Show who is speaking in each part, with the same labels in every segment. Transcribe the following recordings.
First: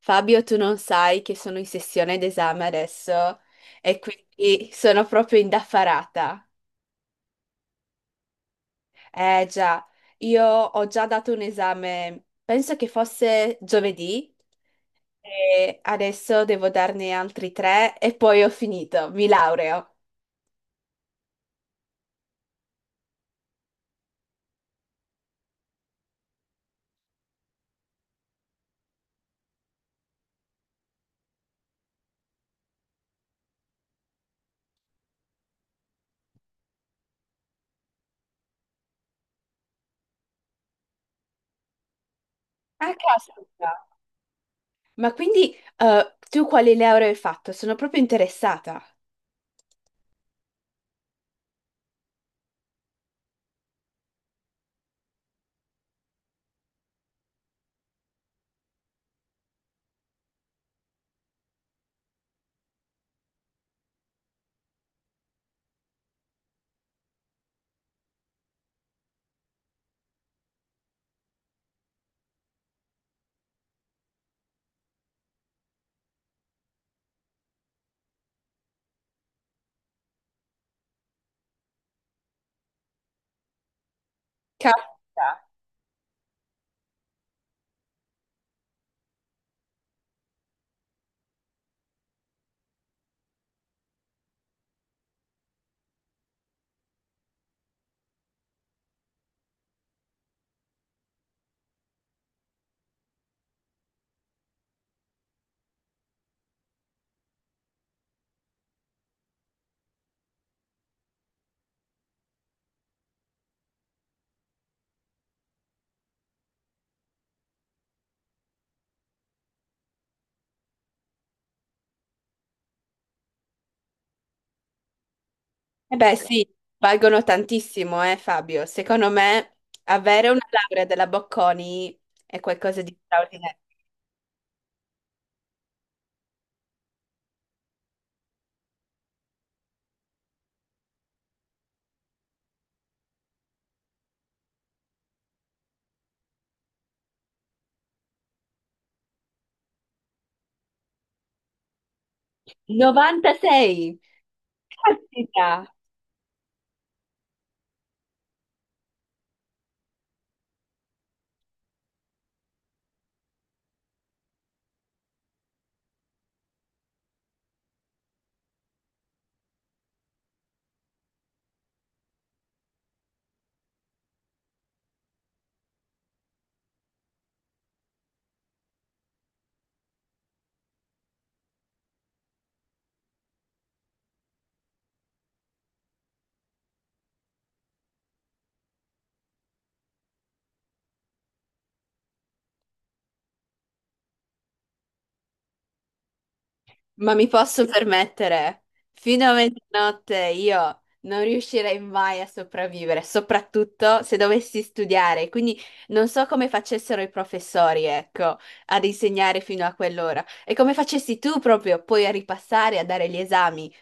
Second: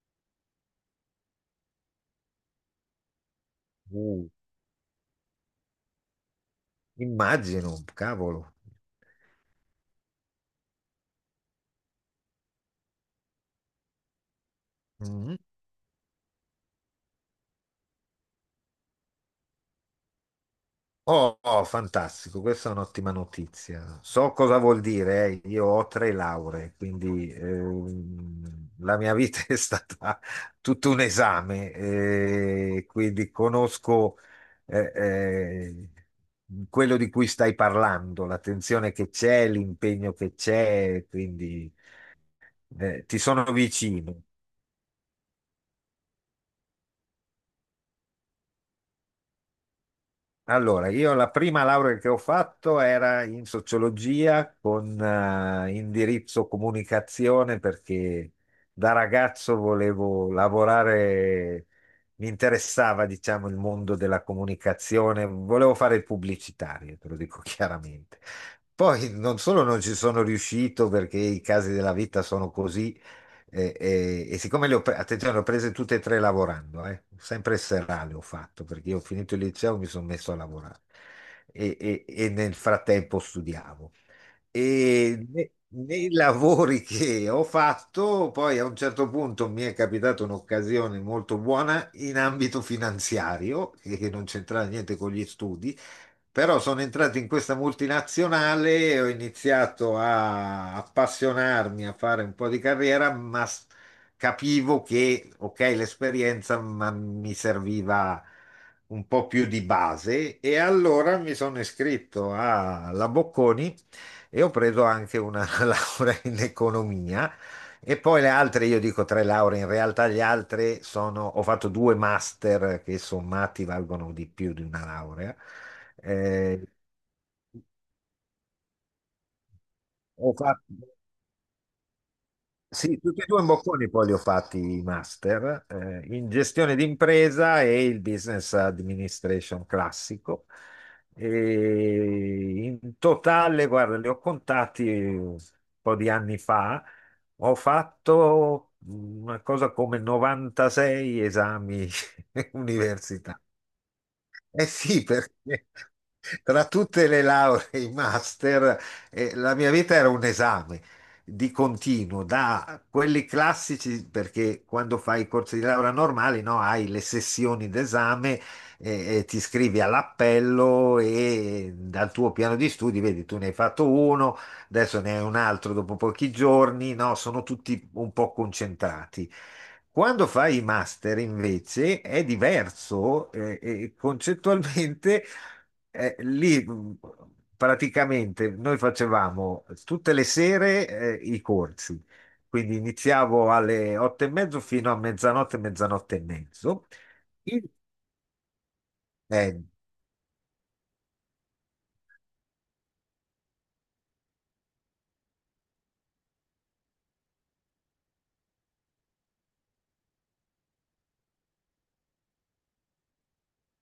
Speaker 1: Fabio, tu non sai che sono in sessione d'esame adesso e
Speaker 2: Uh,
Speaker 1: quindi sono proprio indaffarata.
Speaker 2: Immagino, cavolo.
Speaker 1: Eh già, io ho già dato un esame, penso che fosse giovedì
Speaker 2: Mm.
Speaker 1: e adesso devo darne altri tre e poi ho finito, mi laureo.
Speaker 2: Oh, oh, fantastico, questa è un'ottima notizia. So cosa vuol dire, eh. Io ho tre lauree, quindi la mia vita è stata tutto un esame, quindi conosco eh, eh, quello di cui stai parlando, l'attenzione che c'è, l'impegno che c'è, quindi
Speaker 1: Ah,
Speaker 2: ti sono
Speaker 1: caspita.
Speaker 2: vicino.
Speaker 1: Ma quindi tu quali lauree hai fatto? Sono proprio interessata.
Speaker 2: Allora, io la prima laurea che ho fatto era in sociologia con indirizzo comunicazione perché da ragazzo volevo lavorare, mi interessava, diciamo, il mondo della comunicazione, volevo fare il pubblicitario, te lo dico chiaramente. Poi non solo non ci sono riuscito perché i casi della vita sono così, e siccome attenzione, le ho prese tutte e tre lavorando, sempre serale ho fatto perché io ho finito il liceo e mi sono messo a lavorare e nel frattempo studiavo.
Speaker 1: Caspita.
Speaker 2: Nei lavori che ho fatto, poi a un certo punto mi è capitata un'occasione molto buona in ambito finanziario, che non c'entrava niente con gli studi, però sono entrato in questa multinazionale e ho iniziato a appassionarmi, a fare un po' di carriera, capivo che, ok, l'esperienza, ma mi serviva un po' più di base e allora mi sono iscritto alla Bocconi e ho preso anche una laurea in economia. E poi le altre, io dico tre lauree, in realtà gli altri sono, ho fatto due master che sommati valgono di più di una laurea.
Speaker 1: Eh beh, sì,
Speaker 2: Eh,
Speaker 1: valgono tantissimo, Fabio. Secondo me avere
Speaker 2: Ho
Speaker 1: una
Speaker 2: fatto,
Speaker 1: laurea della Bocconi è qualcosa di
Speaker 2: sì, tutti e due i
Speaker 1: straordinario.
Speaker 2: bocconi poi li ho fatti i master in gestione d'impresa e il business administration classico. E in totale, guarda, li ho contati un po' di anni fa, ho fatto una cosa come 96 esami universitari.
Speaker 1: 96!
Speaker 2: Eh sì, perché
Speaker 1: Caspita!
Speaker 2: tra tutte le lauree e i master, la mia vita era un esame di continuo, da quelli classici, perché quando fai i corsi di laurea normali, no, hai le sessioni d'esame, e ti iscrivi all'appello e dal tuo piano di studi, vedi, tu ne hai fatto uno, adesso ne hai un altro dopo pochi giorni, no, sono tutti un po' concentrati. Quando fai i master invece è diverso e concettualmente lì praticamente noi facevamo tutte le sere i corsi, quindi iniziavo alle otto e mezzo fino a mezzanotte, mezzanotte e mezzo.
Speaker 1: Ma mi posso
Speaker 2: Il-
Speaker 1: permettere, fino a
Speaker 2: eh,
Speaker 1: mezzanotte io non riuscirei mai a sopravvivere, soprattutto se dovessi studiare. Quindi non so come facessero i professori, ecco, ad insegnare fino a quell'ora. E come facessi tu proprio poi a ripassare, a dare gli esami.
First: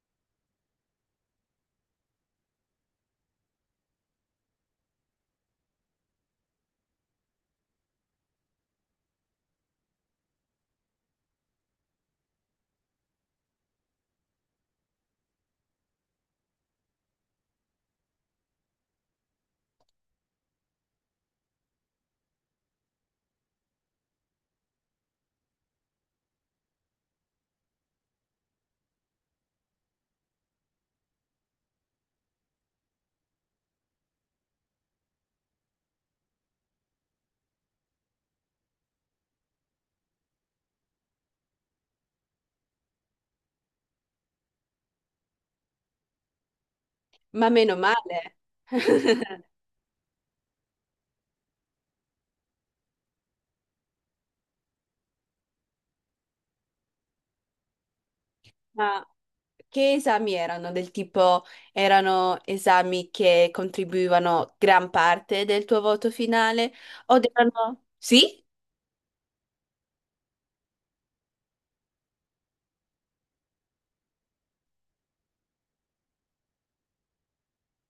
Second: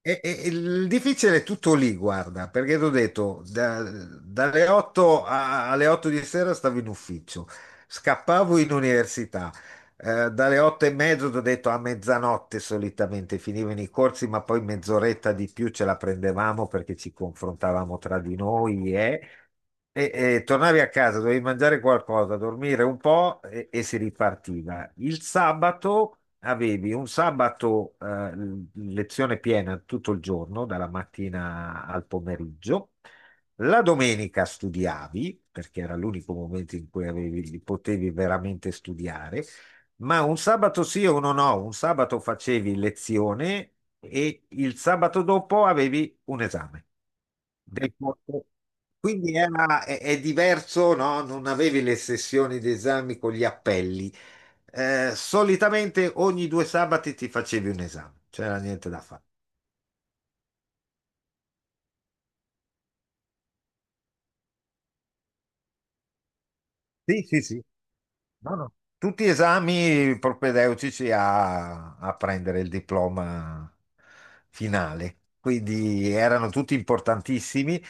Speaker 2: il difficile è tutto lì, guarda, perché ti ho detto, dalle 8 alle 8 di sera stavo in ufficio, scappavo in università, dalle 8 e mezzo ti ho detto a mezzanotte solitamente finivano i corsi, ma poi mezz'oretta di più ce la prendevamo perché ci confrontavamo tra di noi, eh. E tornavi a casa, dovevi mangiare qualcosa, dormire un po' e si ripartiva. Il sabato avevi un sabato lezione piena tutto il giorno, dalla mattina al pomeriggio. La domenica studiavi, perché era l'unico momento in cui potevi veramente studiare, ma un sabato sì o uno no, un sabato facevi lezione e il sabato dopo avevi un esame
Speaker 1: Ma meno
Speaker 2: del
Speaker 1: male.
Speaker 2: corpo. Quindi è diverso, no? Non avevi le sessioni di esami con gli appelli. Solitamente ogni due sabati ti facevi un esame, c'era niente
Speaker 1: Ma
Speaker 2: da fare.
Speaker 1: che esami erano? Del tipo, erano esami che contribuivano gran parte del tuo voto finale? O
Speaker 2: Sì, sì, sì.
Speaker 1: erano... Sì?
Speaker 2: No, no. Tutti esami propedeutici a prendere il diploma finale, quindi erano tutti importantissimi.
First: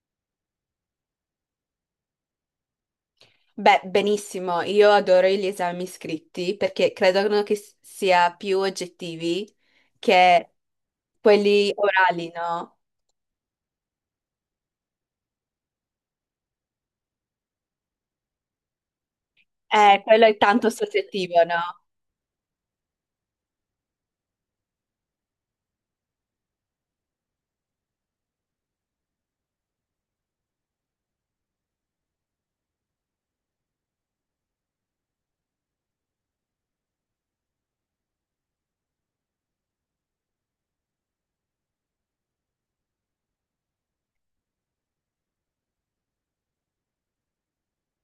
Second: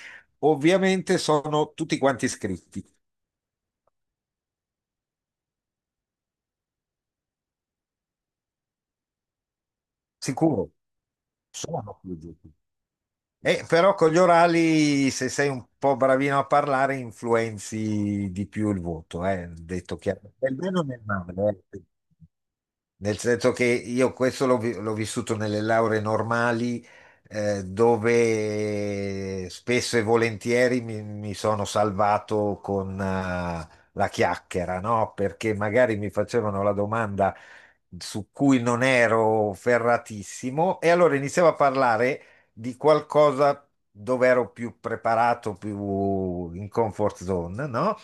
Speaker 2: Ovviamente sono tutti quanti iscritti,
Speaker 1: Beh, benissimo, io adoro gli esami scritti perché credo che sia più oggettivi che
Speaker 2: sicuro,
Speaker 1: quelli
Speaker 2: sono
Speaker 1: orali,
Speaker 2: iscritti.
Speaker 1: no?
Speaker 2: Però con gli orali, se sei un po' bravino a parlare, influenzi di più il voto, detto
Speaker 1: Quello
Speaker 2: chiaro.
Speaker 1: è
Speaker 2: Nel
Speaker 1: tanto
Speaker 2: bene o nel
Speaker 1: soggettivo,
Speaker 2: male,
Speaker 1: no?
Speaker 2: eh. Nel senso che io questo l'ho vissuto nelle lauree normali, dove spesso e volentieri mi sono salvato con, la chiacchiera, no? Perché magari mi facevano la domanda su cui non ero ferratissimo e allora iniziavo a parlare di qualcosa dove ero più preparato, più in comfort zone, no?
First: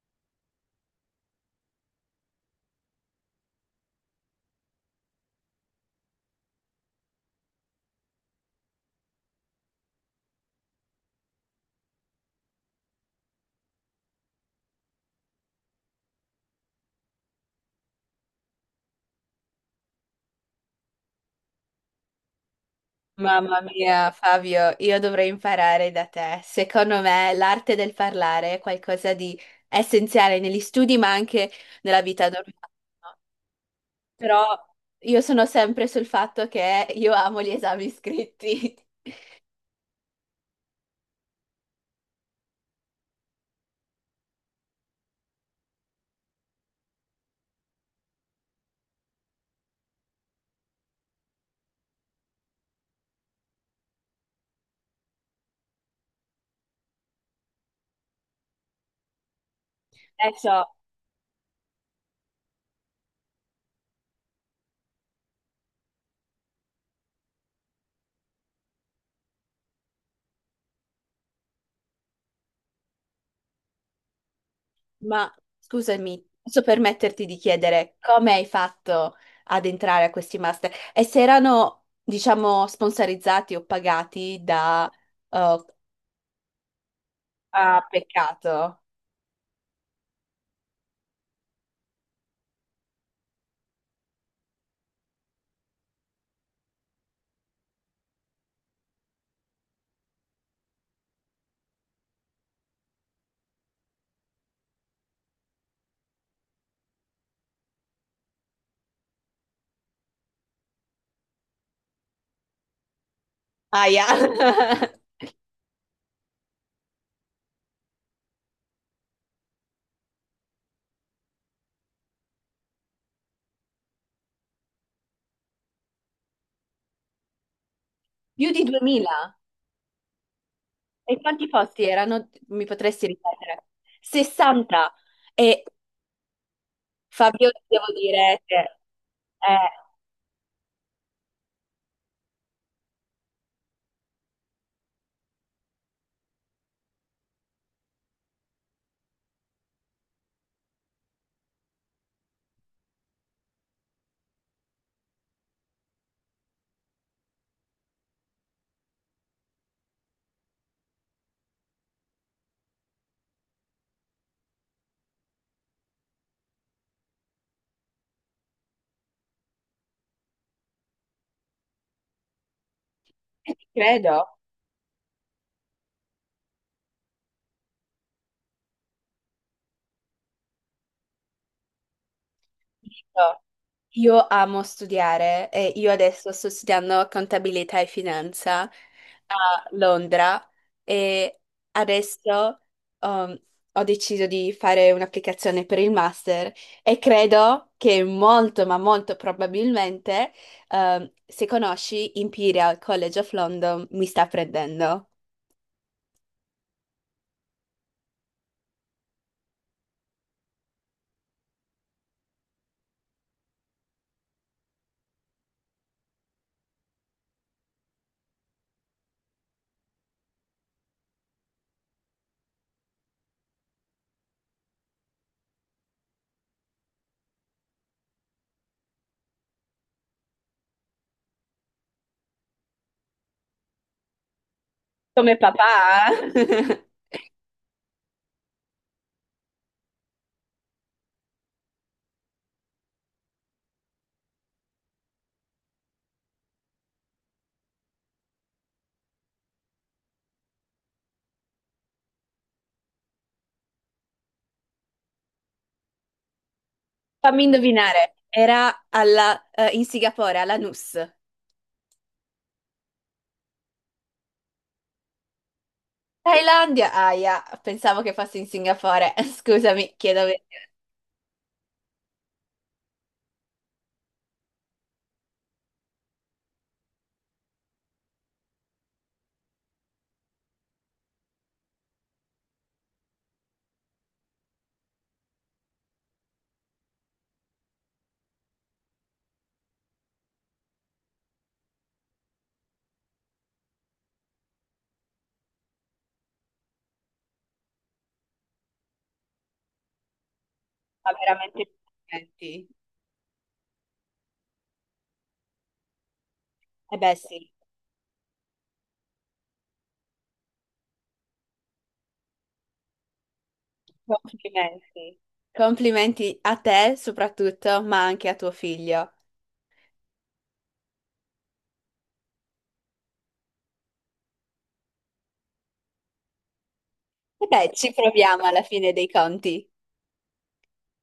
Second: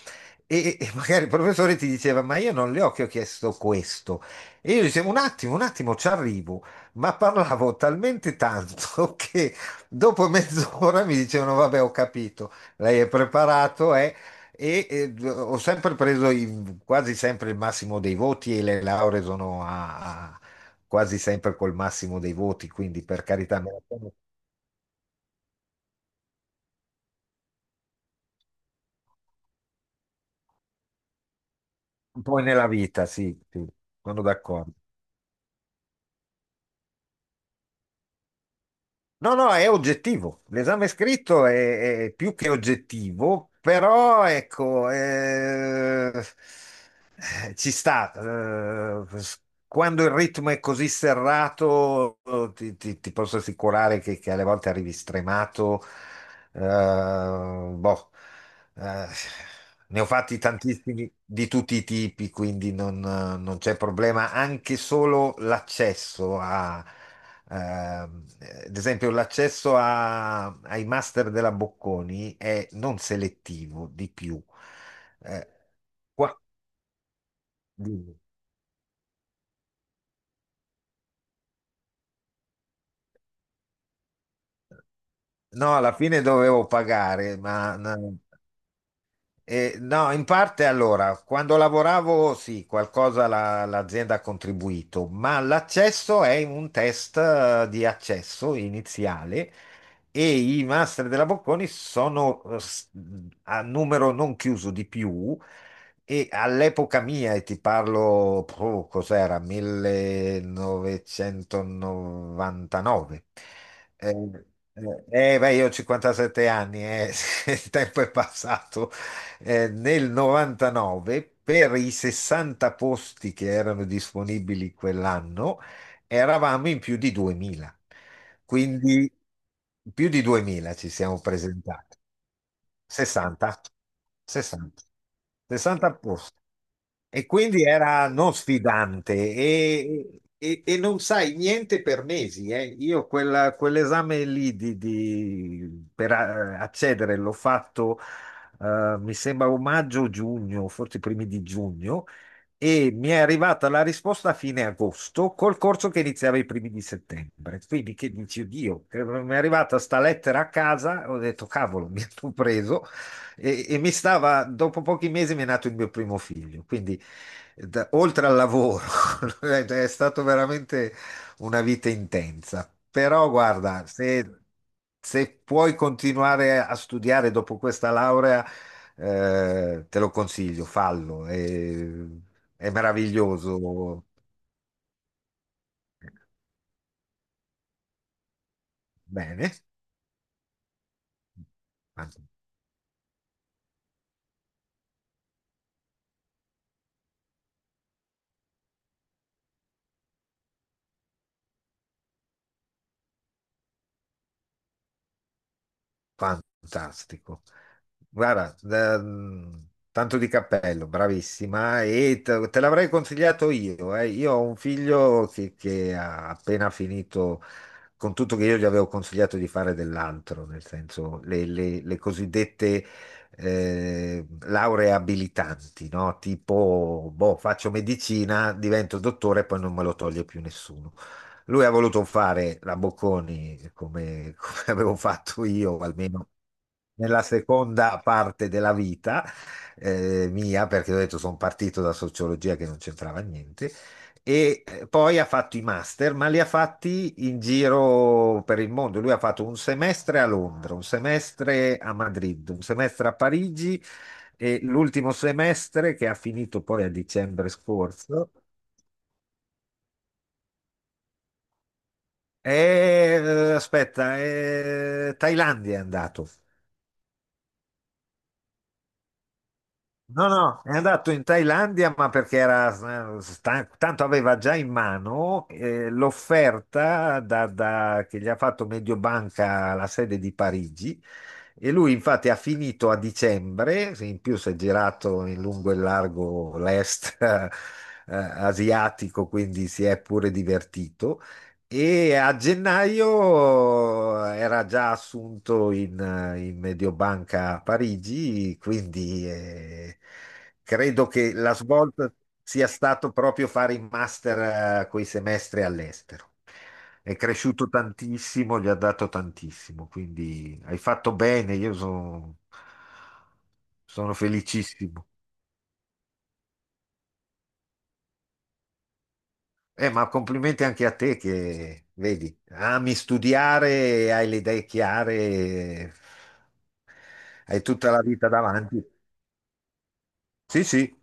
Speaker 2: E magari il professore ti diceva, ma io non le ho che ho chiesto questo. E io dicevo, un attimo, ci arrivo, ma parlavo talmente tanto che dopo mezz'ora mi dicevano, vabbè, ho capito, lei è preparato, ho sempre preso quasi sempre il massimo dei voti e le lauree sono quasi sempre col massimo dei voti, quindi per
Speaker 1: Mamma
Speaker 2: carità, me la
Speaker 1: mia,
Speaker 2: sono
Speaker 1: Fabio, io dovrei imparare da te. Secondo me l'arte del parlare è qualcosa di essenziale negli studi, ma anche nella
Speaker 2: un
Speaker 1: vita
Speaker 2: po'
Speaker 1: normale,
Speaker 2: nella vita,
Speaker 1: no?
Speaker 2: sì, sì, sono d'accordo.
Speaker 1: Però io sono sempre sul fatto che io amo gli esami scritti.
Speaker 2: No, no, è oggettivo. L'esame scritto è più che oggettivo, però ecco, ci sta. Quando il ritmo è così serrato, ti posso assicurare che alle volte arrivi stremato. eh, Boh. eh, Ne ho fatti
Speaker 1: Adesso,
Speaker 2: tantissimi di tutti i tipi, quindi non c'è problema. Anche solo l'accesso a ad esempio, l'accesso a- ai master della Bocconi è non selettivo di più.
Speaker 1: ma
Speaker 2: Eh,
Speaker 1: scusami,
Speaker 2: qua-
Speaker 1: posso permetterti di chiedere
Speaker 2: dimmi.
Speaker 1: come hai fatto ad entrare a questi master? E se erano, diciamo, sponsorizzati o pagati da... eh,
Speaker 2: No, alla fine dovevo pagare, ma
Speaker 1: ah,
Speaker 2: no.
Speaker 1: peccato.
Speaker 2: No, in parte allora, quando lavoravo sì, qualcosa l'azienda ha contribuito, ma l'accesso è un test di accesso iniziale e i master della Bocconi sono a numero non chiuso di più. E all'epoca mia, e ti parlo, cos'era, 1999.
Speaker 1: Aia.
Speaker 2: Eh, eh, Beh, io ho 57 anni, il tempo è passato. Nel 99 per i 60 posti che erano disponibili quell'anno, eravamo in più di 2000.
Speaker 1: Più di
Speaker 2: Quindi
Speaker 1: 2000?
Speaker 2: più di 2000 ci siamo
Speaker 1: E quanti posti
Speaker 2: presentati.
Speaker 1: erano? Mi potresti
Speaker 2: 60,
Speaker 1: ripetere?
Speaker 2: 60,
Speaker 1: 60. E
Speaker 2: 60 posti. E
Speaker 1: Fabio,
Speaker 2: quindi
Speaker 1: devo
Speaker 2: era non
Speaker 1: dire che,
Speaker 2: sfidante
Speaker 1: eh,
Speaker 2: e non sai niente per mesi. Io quell'esame lì per accedere l'ho fatto, mi sembra o maggio o giugno, forse i primi di giugno e mi è arrivata la risposta a fine agosto col corso che iniziava i primi di settembre. Quindi che dici, oddio, mi è arrivata sta lettera a casa, ho detto, cavolo, mi hanno preso e mi stava, dopo pochi mesi mi è nato il mio primo figlio. Quindi oltre al lavoro, è stato veramente una vita intensa. Però guarda,
Speaker 1: credo.
Speaker 2: se puoi continuare a studiare dopo questa laurea, te lo consiglio, fallo. E è
Speaker 1: Io
Speaker 2: meraviglioso.
Speaker 1: io amo studiare e io adesso sto studiando contabilità e finanza
Speaker 2: Bene.
Speaker 1: a Londra e
Speaker 2: Fan-
Speaker 1: adesso um, ho deciso di fare un'applicazione per il master e credo che molto, ma molto probabilmente, se conosci Imperial College of London, mi sta prendendo.
Speaker 2: Fantastico. Guarda, tanto di cappello, bravissima. E te l'avrei consigliato io. Io ho un figlio che ha appena finito, con tutto che io gli avevo consigliato di fare dell'altro, nel senso le, le cosiddette lauree abilitanti, no? Tipo, boh, faccio medicina, divento dottore e poi non me lo toglie più nessuno. Lui ha voluto fare la Bocconi come, avevo
Speaker 1: Come
Speaker 2: fatto io,
Speaker 1: papà?
Speaker 2: almeno nella seconda parte della vita mia, perché ho detto sono partito da sociologia che non c'entrava niente, e poi ha fatto i master, ma li ha fatti in giro per il mondo. Lui ha fatto un semestre a Londra, un semestre a Madrid, un semestre a Parigi e l'ultimo semestre che ha finito poi a
Speaker 1: Fammi
Speaker 2: dicembre
Speaker 1: indovinare,
Speaker 2: scorso.
Speaker 1: era alla, in Singapore, alla NUS.
Speaker 2: Aspetta, è Thailandia è andato.
Speaker 1: Thailandia, ahia, pensavo che fosse in Singapore. Scusami, chiedo
Speaker 2: No,
Speaker 1: ver-
Speaker 2: no, è andato in Thailandia, ma perché era tanto aveva già in mano l'offerta che gli ha fatto Mediobanca alla sede di Parigi, e lui infatti ha finito a dicembre, se in più si è girato in lungo e largo l'est asiatico, quindi si è pure divertito. E a gennaio era già assunto in Mediobanca a Parigi, quindi credo
Speaker 1: Ma
Speaker 2: che la
Speaker 1: veramente
Speaker 2: svolta
Speaker 1: complimenti.
Speaker 2: sia stato proprio fare il master, quei semestri all'estero.
Speaker 1: Eh beh,
Speaker 2: È
Speaker 1: sì,
Speaker 2: cresciuto tantissimo, gli ha dato tantissimo, quindi hai fatto bene, io sono felicissimo.
Speaker 1: complimenti. Complimenti a te soprattutto, ma anche a tuo figlio.
Speaker 2: Ma complimenti anche a te che, vedi, ami studiare, hai le idee chiare,
Speaker 1: E
Speaker 2: hai
Speaker 1: beh,
Speaker 2: tutta
Speaker 1: ci
Speaker 2: la vita
Speaker 1: proviamo alla
Speaker 2: davanti.
Speaker 1: fine dei conti.
Speaker 2: Sì, sì.